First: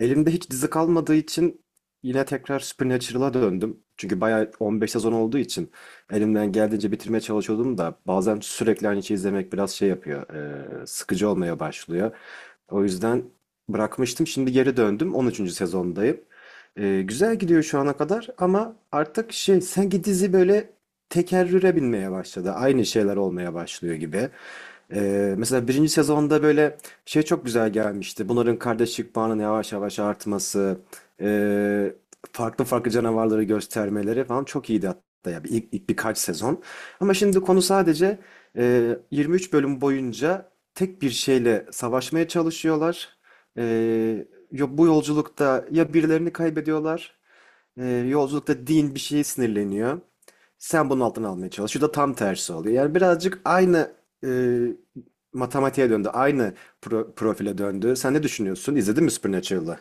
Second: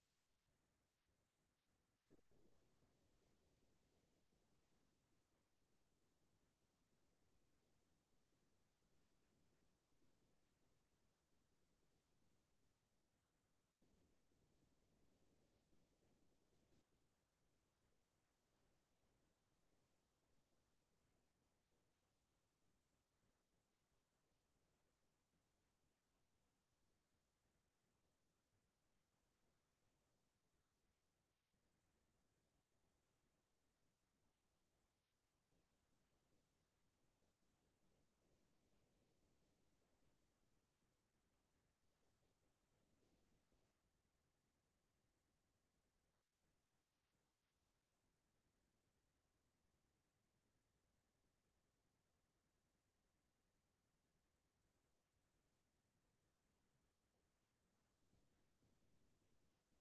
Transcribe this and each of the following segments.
Elimde hiç dizi kalmadığı için yine tekrar Supernatural'a döndüm. Çünkü bayağı 15 sezon olduğu için elimden geldiğince bitirmeye çalışıyordum da bazen sürekli aynı şeyi izlemek biraz şey yapıyor, sıkıcı olmaya başlıyor. O yüzden bırakmıştım. Şimdi geri döndüm. 13. sezondayım. Güzel gidiyor şu ana kadar ama artık şey sanki dizi böyle tekerrüre binmeye başladı. Aynı şeyler olmaya başlıyor gibi. Mesela birinci sezonda böyle şey çok güzel gelmişti. Bunların kardeşlik bağının yavaş yavaş artması, ee, farklı farklı canavarları göstermeleri falan çok iyiydi hatta ya bir, ilk birkaç sezon. Ama şimdi konu sadece 23 bölüm boyunca tek bir şeyle savaşmaya çalışıyorlar. Ee, bu yolculukta ya birilerini kaybediyorlar, yolculukta Dean bir şeye sinirleniyor. Sen bunun altını almaya çalış. Şu da tam tersi oluyor. Yani birazcık aynı e, matematiğe döndü. Aynı profile döndü. Sen ne düşünüyorsun? İzledin mi Supernatural'ı?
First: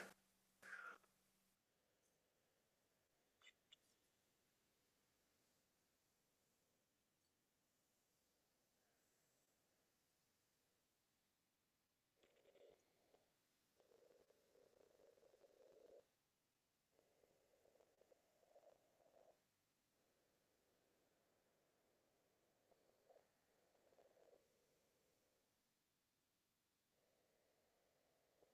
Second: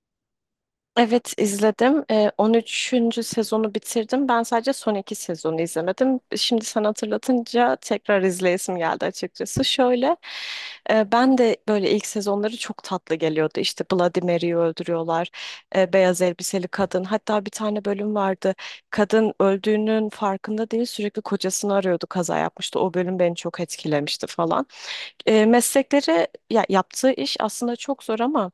Evet izledim. 13. sezonu bitirdim. Ben sadece son iki sezonu izlemedim. Şimdi sen hatırlatınca tekrar izleyesim geldi açıkçası. Şöyle ben de böyle ilk sezonları çok tatlı geliyordu. İşte Bloody Mary'yi öldürüyorlar. Beyaz elbiseli kadın. Hatta bir tane bölüm vardı. Kadın öldüğünün farkında değil sürekli kocasını arıyordu, kaza yapmıştı. O bölüm beni çok etkilemişti falan. Meslekleri ya, yaptığı iş aslında çok zor, ama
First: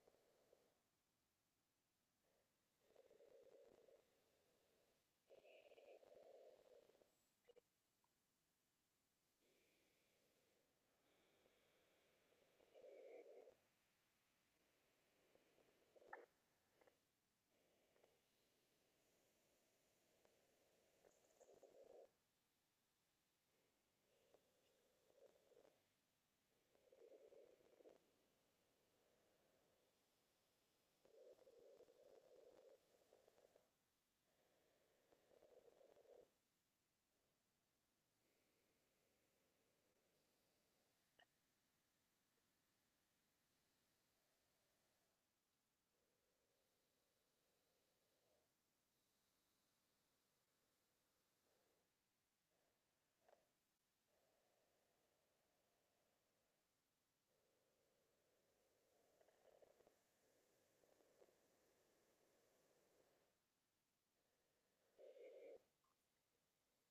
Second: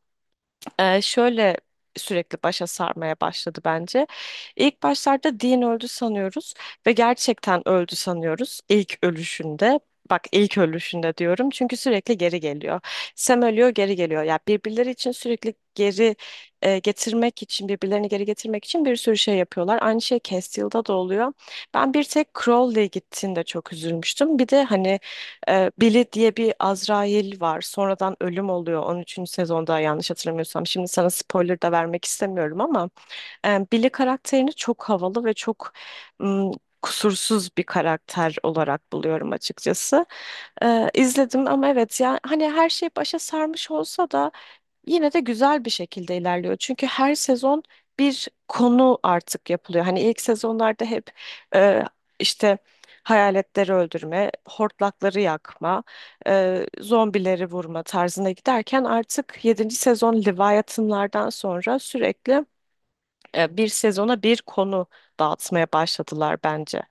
şöyle sürekli başa sarmaya başladı bence. İlk başlarda Dean öldü sanıyoruz ve gerçekten öldü sanıyoruz ilk ölüşünde. Bak, ilk ölüşünde diyorum çünkü sürekli geri geliyor. Sam ölüyor, geri geliyor. Ya birbirleri için sürekli geri getirmek için, birbirlerini geri getirmek için bir sürü şey yapıyorlar. Aynı şey Castiel'da da oluyor. Ben bir tek Crowley gittiğinde çok üzülmüştüm. Bir de hani Billy diye bir Azrail var. Sonradan ölüm oluyor. On üçüncü sezonda, yanlış hatırlamıyorsam. Şimdi sana spoiler da vermek istemiyorum ama Billy karakterini çok havalı ve çok ım, kusursuz bir karakter olarak buluyorum açıkçası. İzledim ama, evet, yani hani her şey başa sarmış olsa da yine de güzel bir şekilde ilerliyor. Çünkü her sezon bir konu artık yapılıyor. Hani ilk sezonlarda hep e, işte hayaletleri öldürme, hortlakları yakma, zombileri vurma tarzına giderken artık yedinci sezon Leviathan'lardan sonra sürekli bir sezona bir konu dağıtmaya başladılar bence.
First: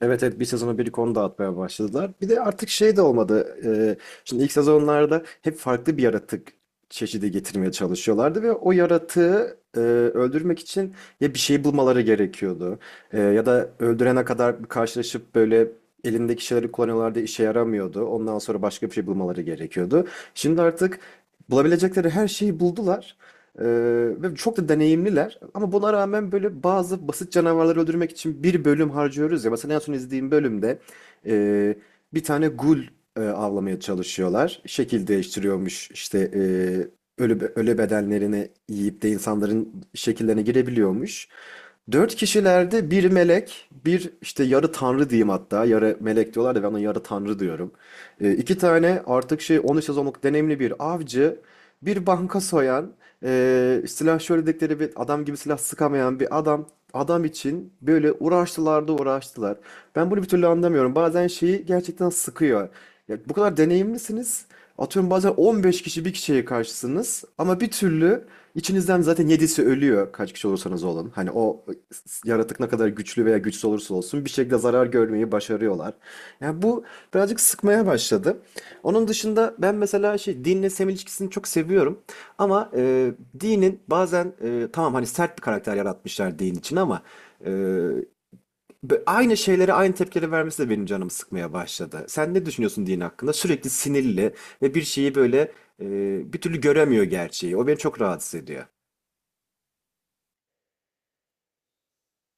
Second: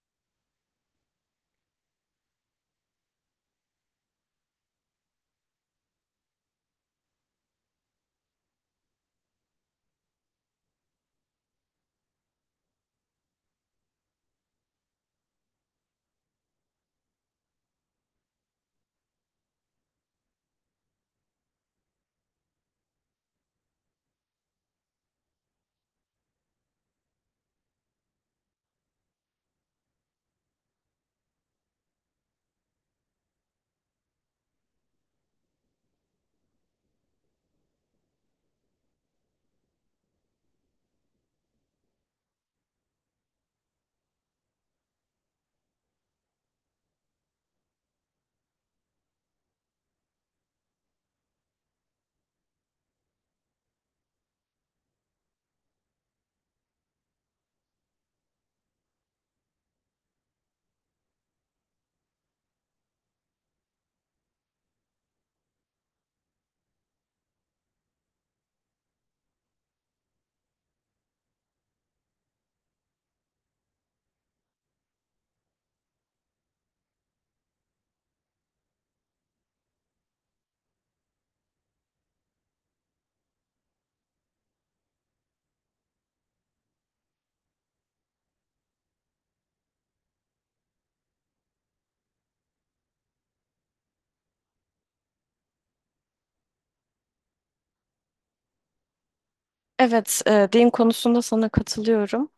Evet evet, bir sezonu bir konu dağıtmaya başladılar. Bir de artık şey de olmadı. Şimdi ilk sezonlarda hep farklı bir yaratık çeşidi getirmeye çalışıyorlardı ve o yaratığı öldürmek için ya bir şey bulmaları gerekiyordu. Ya da öldürene kadar bir karşılaşıp böyle elindeki şeyleri kullanıyorlardı, işe yaramıyordu. Ondan sonra başka bir şey bulmaları gerekiyordu. Şimdi artık bulabilecekleri her şeyi buldular. Ee, Ve çok da deneyimliler. Ama buna rağmen böyle bazı basit canavarları öldürmek için bir bölüm harcıyoruz ya. Mesela en son izlediğim bölümde e, bir tane gul avlamaya çalışıyorlar. Şekil değiştiriyormuş işte, ölü bedenlerini yiyip de insanların şekillerine girebiliyormuş. Dört kişilerde bir melek, bir işte yarı tanrı diyeyim hatta. Yarı melek diyorlar da ben ona yarı tanrı diyorum. İki tane artık şey 13 sezonluk deneyimli bir avcı, bir banka soyan, silah şöyle dedikleri bir adam gibi, silah sıkamayan bir adam. Adam için böyle uğraştılar da uğraştılar. Ben bunu bir türlü anlamıyorum. Bazen şeyi gerçekten sıkıyor. Ya, bu kadar deneyimlisiniz. Atıyorum bazen 15 kişi bir kişiye karşısınız ama bir türlü İçinizden zaten yedisi ölüyor, kaç kişi olursanız olun. Hani o yaratık ne kadar güçlü veya güçsüz olursa olsun bir şekilde zarar görmeyi başarıyorlar. Yani bu birazcık sıkmaya başladı. Onun dışında ben mesela şey, dinle Sam ilişkisini çok seviyorum. Ama Dean'in bazen, tamam hani sert bir karakter yaratmışlar Dean için ama e, aynı şeylere aynı tepkileri vermesi de benim canımı sıkmaya başladı. Sen ne düşünüyorsun Dean hakkında? Sürekli sinirli ve bir şeyi böyle bir türlü göremiyor gerçeği. O beni çok rahatsız ediyor. Evet, din konusunda sana katılıyorum.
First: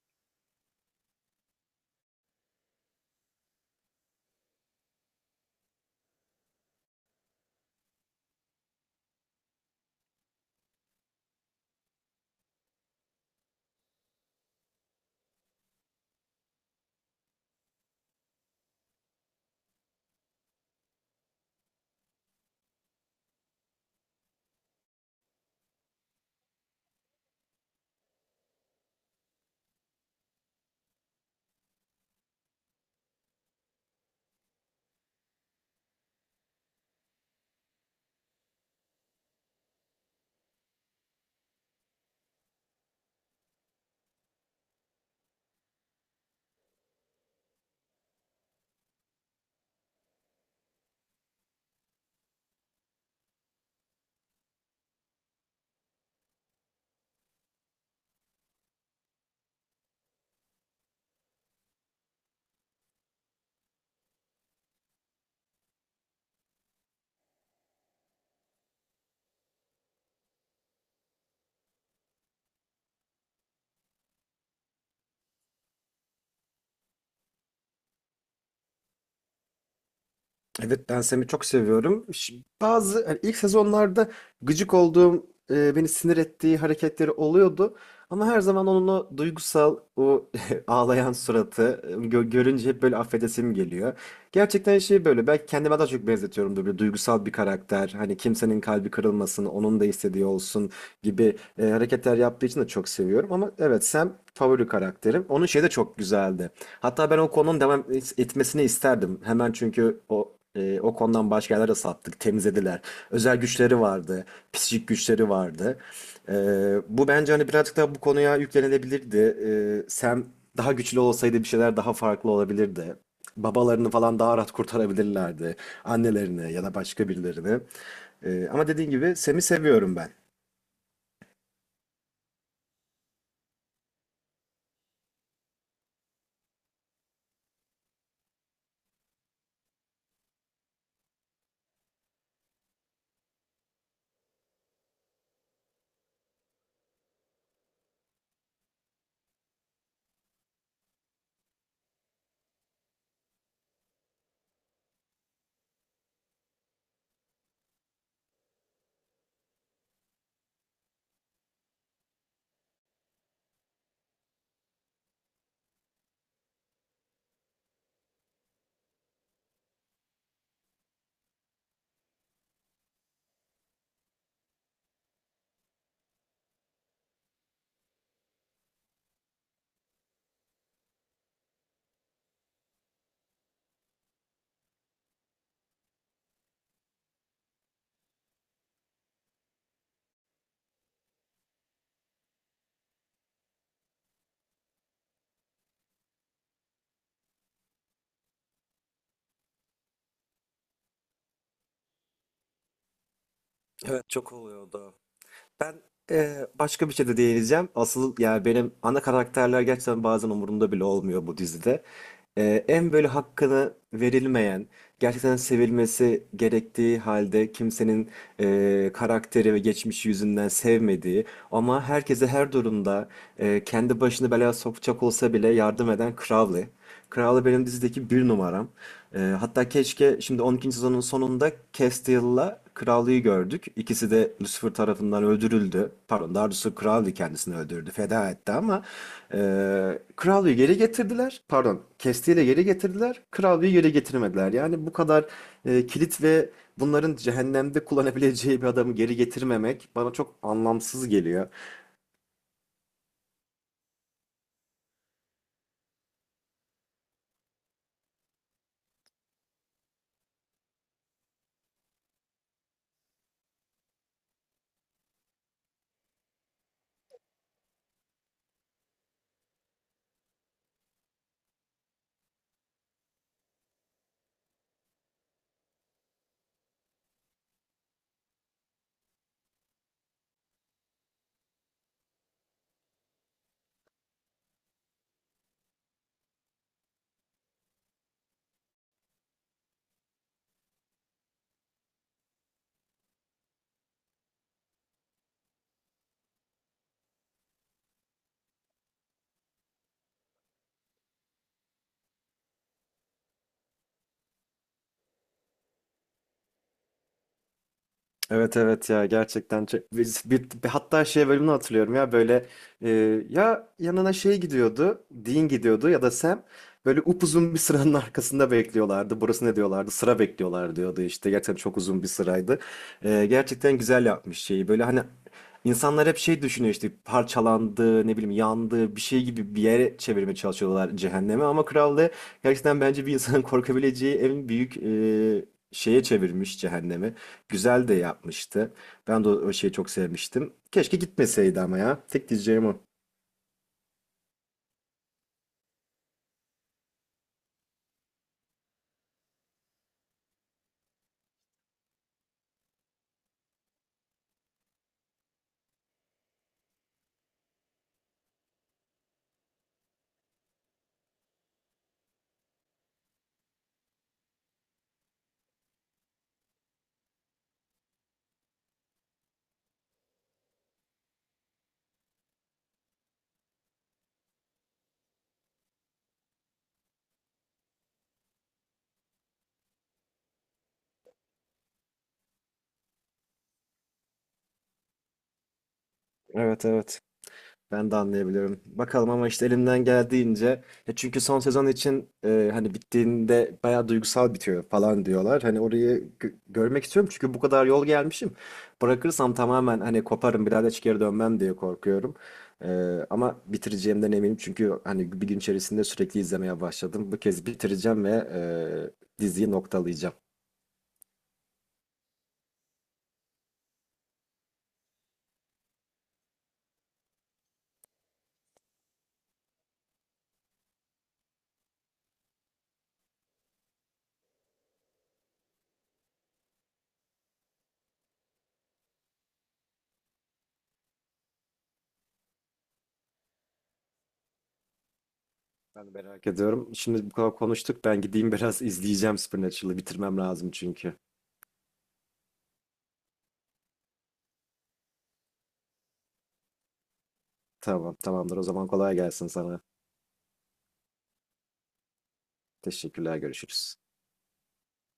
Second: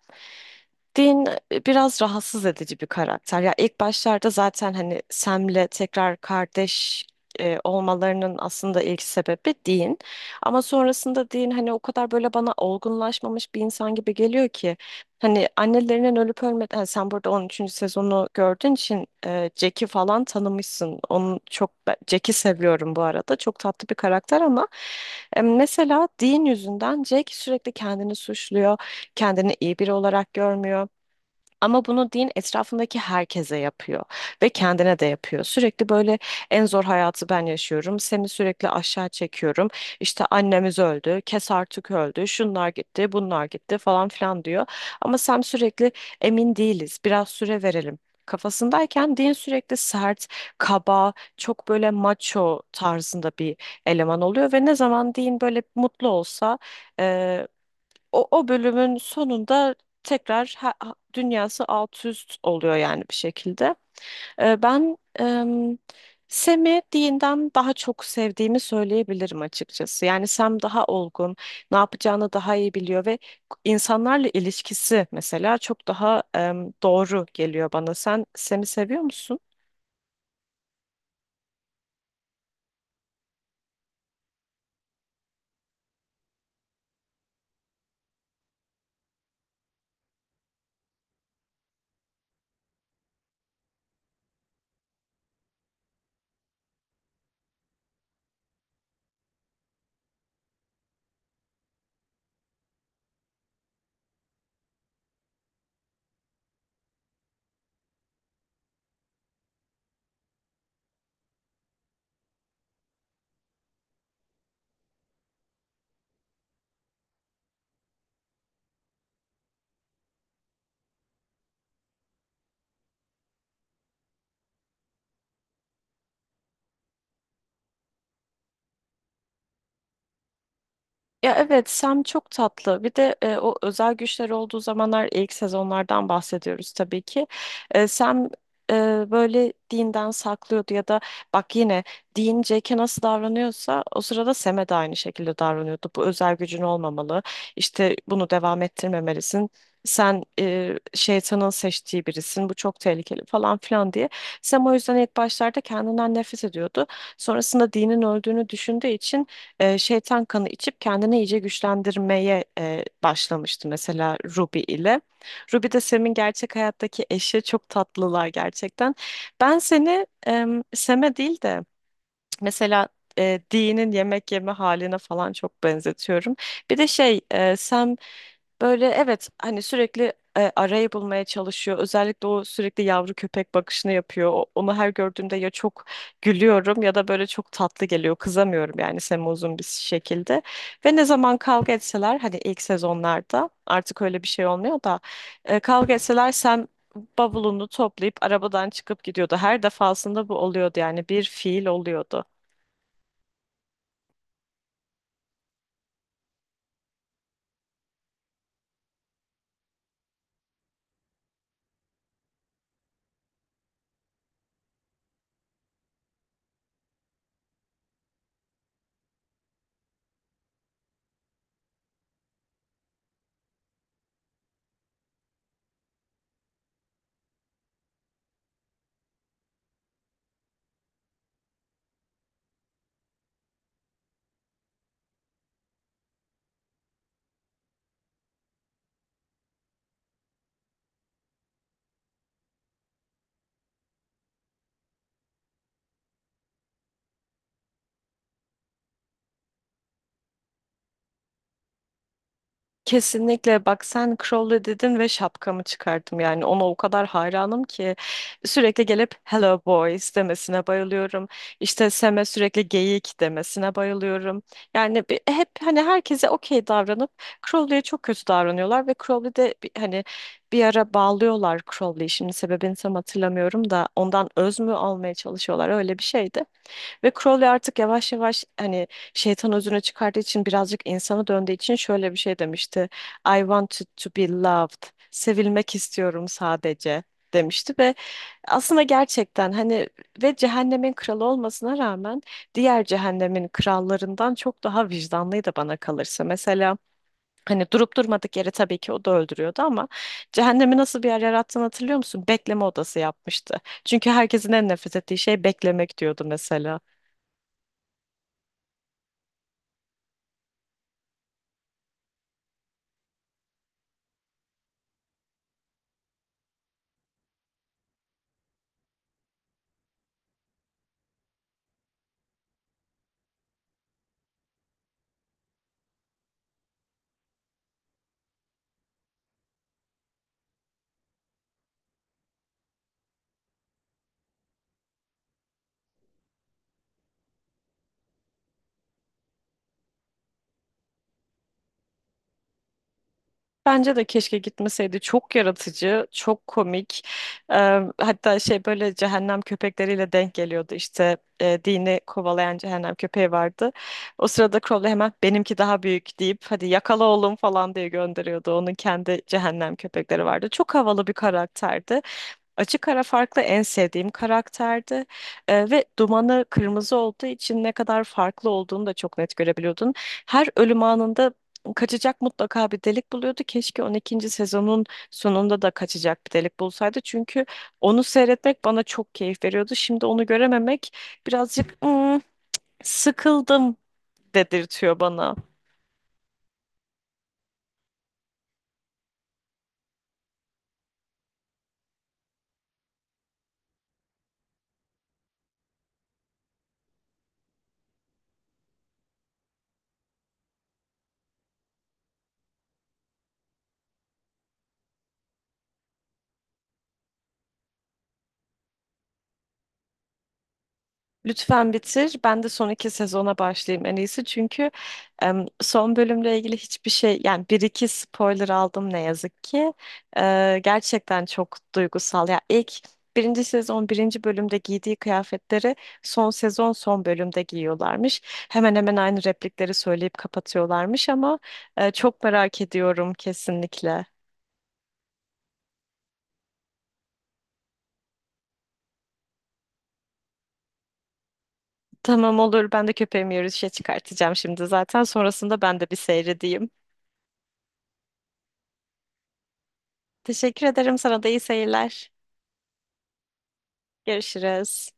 Dean biraz rahatsız edici bir karakter. Ya ilk başlarda zaten hani Sam'le tekrar kardeş olmalarının aslında ilk sebebi Dean. Ama sonrasında Dean hani o kadar böyle bana olgunlaşmamış bir insan gibi geliyor ki, hani annelerinin ölüp ölmeden, sen burada 13. sezonu gördüğün için Jack'i falan tanımışsın. Onu çok Jack'i seviyorum bu arada. Çok tatlı bir karakter ama mesela Dean yüzünden Jack sürekli kendini suçluyor. Kendini iyi biri olarak görmüyor. Ama bunu din etrafındaki herkese yapıyor ve kendine de yapıyor. Sürekli böyle en zor hayatı ben yaşıyorum, seni sürekli aşağı çekiyorum, İşte annemiz öldü, kes artık öldü, şunlar gitti, bunlar gitti falan filan diyor. Ama sen sürekli emin değiliz, biraz süre verelim kafasındayken din sürekli sert, kaba, çok böyle macho tarzında bir eleman oluyor ve ne zaman din böyle mutlu olsa e, o, o bölümün sonunda tekrar dünyası alt üst oluyor yani bir şekilde. Ben Sam'i Dean'den daha çok sevdiğimi söyleyebilirim açıkçası. Yani Sam daha olgun, ne yapacağını daha iyi biliyor ve insanlarla ilişkisi mesela çok daha doğru geliyor bana. Sen Sam'i seviyor musun? Evet, ben Sam'i çok seviyorum. Bazı hani ilk sezonlarda gıcık olduğum, beni sinir ettiği hareketleri oluyordu. Ama her zaman onun o duygusal, o ağlayan suratı görünce hep böyle affedesim geliyor. Gerçekten şey böyle, belki kendime daha çok benzetiyorum da, böyle duygusal bir karakter. Hani kimsenin kalbi kırılmasın, onun da istediği olsun gibi hareketler yaptığı için de çok seviyorum. Ama evet, Sam favori karakterim. Onun şeyi de çok güzeldi. Hatta ben o konunun devam etmesini isterdim. Hemen, çünkü o o konudan başka yerlere sattık, temizlediler. Özel güçleri vardı, psikik güçleri vardı. E, Bu bence hani birazcık daha bu konuya yüklenilebilirdi. Sam daha güçlü olsaydı bir şeyler daha farklı olabilirdi. Babalarını falan daha rahat kurtarabilirlerdi. Annelerini ya da başka birilerini. Ama dediğin gibi, Sam'i seviyorum ben. Ya, evet, Sam çok tatlı. Bir de o özel güçleri olduğu zamanlar, ilk sezonlardan bahsediyoruz tabii ki. Sam e, böyle Dean'den saklıyordu ya da, bak yine, Dean Jack'e nasıl davranıyorsa o sırada Sam'e de aynı şekilde davranıyordu. Bu özel gücün olmamalı, İşte bunu devam ettirmemelisin, sen şeytanın seçtiği birisin, bu çok tehlikeli falan filan diye. Sam o yüzden ilk başlarda kendinden nefret ediyordu. Sonrasında Dean'in öldüğünü düşündüğü için şeytan kanı içip kendini iyice güçlendirmeye başlamıştı mesela Ruby ile. Ruby de Sam'in gerçek hayattaki eşi, çok tatlılar gerçekten. Ben seni Sam'e değil de mesela Dee'nin yemek yeme haline falan çok benzetiyorum. Bir de şey, Sam böyle, evet, hani sürekli arayı bulmaya çalışıyor. Özellikle o sürekli yavru köpek bakışını yapıyor. Onu her gördüğümde ya çok gülüyorum ya da böyle çok tatlı geliyor. Kızamıyorum yani Sam'e uzun bir şekilde. Ve ne zaman kavga etseler, hani ilk sezonlarda artık öyle bir şey olmuyor da, kavga etseler Sam bavulunu toplayıp arabadan çıkıp gidiyordu. Her defasında bu oluyordu yani, bir fiil oluyordu. Evet, çok oluyor o da. Ben başka bir şey de değineceğim. Asıl yani benim ana karakterler gerçekten bazen umurumda bile olmuyor bu dizide. En böyle hakkını verilmeyen, gerçekten sevilmesi gerektiği halde kimsenin karakteri ve geçmişi yüzünden sevmediği ama herkese her durumda kendi başını belaya sokacak olsa bile yardım eden Crowley. Crowley benim dizideki bir numaram. Hatta keşke, şimdi on ikinci sezonun sonunda Castiel'la Crowley'i gördük. İkisi de Lucifer tarafından öldürüldü. Pardon, daha doğrusu Crowley kendisini öldürdü, feda etti ama e, Crowley'i geri getirdiler. Pardon, Castiel'i geri getirdiler. Crowley'i geri getirmediler. Yani bu kadar kilit ve bunların cehennemde kullanabileceği bir adamı geri getirmemek bana çok anlamsız geliyor. Kesinlikle, bak sen Crowley dedin ve şapkamı çıkardım, yani ona o kadar hayranım ki, sürekli gelip hello boys demesine bayılıyorum, işte Sam'e sürekli geyik demesine bayılıyorum. Yani hep hani herkese okey davranıp Crowley'e çok kötü davranıyorlar ve Crowley de hani bir ara bağlıyorlar Crowley'i, şimdi sebebini tam hatırlamıyorum da, ondan öz mü almaya çalışıyorlar, öyle bir şeydi. Ve Crowley artık yavaş yavaş, hani, şeytan özüne çıkardığı için, birazcık insana döndüğü için şöyle bir şey demişti: "I wanted to be loved. Sevilmek istiyorum sadece," demişti. Ve aslında gerçekten hani, ve cehennemin kralı olmasına rağmen, diğer cehennemin krallarından çok daha vicdanlıydı bana kalırsa. Mesela hani durup durmadık yere tabii ki o da öldürüyordu ama, cehennemi nasıl bir yer yarattığını hatırlıyor musun? Bekleme odası yapmıştı. Çünkü herkesin en nefret ettiği şey beklemek, diyordu mesela. Evet evet, ya gerçekten bir- hatta şey bölümünü hatırlıyorum ya, böyle e, ya yanına şey gidiyordu, Dean gidiyordu ya da Sam böyle upuzun bir sıranın arkasında bekliyorlardı, burası ne diyorlardı, sıra bekliyorlar diyordu, işte gerçekten çok uzun bir sıraydı. Gerçekten güzel yapmış şeyi, böyle hani insanlar hep şey düşünüyor, işte parçalandı, ne bileyim yandı bir şey gibi bir yere çevirmeye çalışıyorlar cehenneme, ama krallığı gerçekten bence bir insanın korkabileceği en büyük şeye çevirmiş cehennemi. Güzel de yapmıştı. Ben de o o şeyi çok sevmiştim. Keşke gitmeseydi ama ya. Tek diyeceğim o. Bence de keşke gitmeseydi. Çok yaratıcı, çok komik. Ee, hatta şey, böyle cehennem köpekleriyle denk geliyordu. İşte dini kovalayan cehennem köpeği vardı. O sırada Crowley hemen "Benimki daha büyük," deyip "Hadi yakala oğlum," falan diye gönderiyordu. Onun kendi cehennem köpekleri vardı. Çok havalı bir karakterdi. Açık ara farklı, en sevdiğim karakterdi. Ve dumanı kırmızı olduğu için ne kadar farklı olduğunu da çok net görebiliyordun. Her ölüm anında kaçacak mutlaka bir delik buluyordu. Keşke 12. sezonun sonunda da kaçacak bir delik bulsaydı. Çünkü onu seyretmek bana çok keyif veriyordu. Şimdi onu görememek birazcık "Hmm, sıkıldım," dedirtiyor bana. Evet evet. Ben de anlayabiliyorum. Bakalım ama, işte elimden geldiğince. Ya çünkü son sezon için hani bittiğinde bayağı duygusal bitiyor falan diyorlar. Hani orayı görmek istiyorum çünkü bu kadar yol gelmişim. Bırakırsam tamamen hani koparım bir daha da hiç geri dönmem diye korkuyorum. E, Ama bitireceğimden eminim çünkü hani bir gün içerisinde sürekli izlemeye başladım. Bu kez bitireceğim ve diziyi noktalayacağım. Lütfen bitir. Ben de son iki sezona başlayayım, en iyisi. Çünkü son bölümle ilgili hiçbir şey, yani bir iki spoiler aldım ne yazık ki. Gerçekten çok duygusal. Ya, ilk birinci sezon birinci bölümde giydiği kıyafetleri son sezon son bölümde giyiyorlarmış. Hemen hemen aynı replikleri söyleyip kapatıyorlarmış ama çok merak ediyorum kesinlikle. Ben de merak ediyorum. Şimdi bu kadar konuştuk. Ben gideyim biraz izleyeceğim Supernatural'ı. Bitirmem lazım çünkü. Tamam, olur. Ben de köpeğimi yürüyüşe çıkartacağım şimdi zaten. Sonrasında ben de bir seyredeyim. Tamam, tamamdır. O zaman kolay gelsin sana. Teşekkür ederim. Sana da iyi seyirler. Teşekkürler, görüşürüz. Görüşürüz.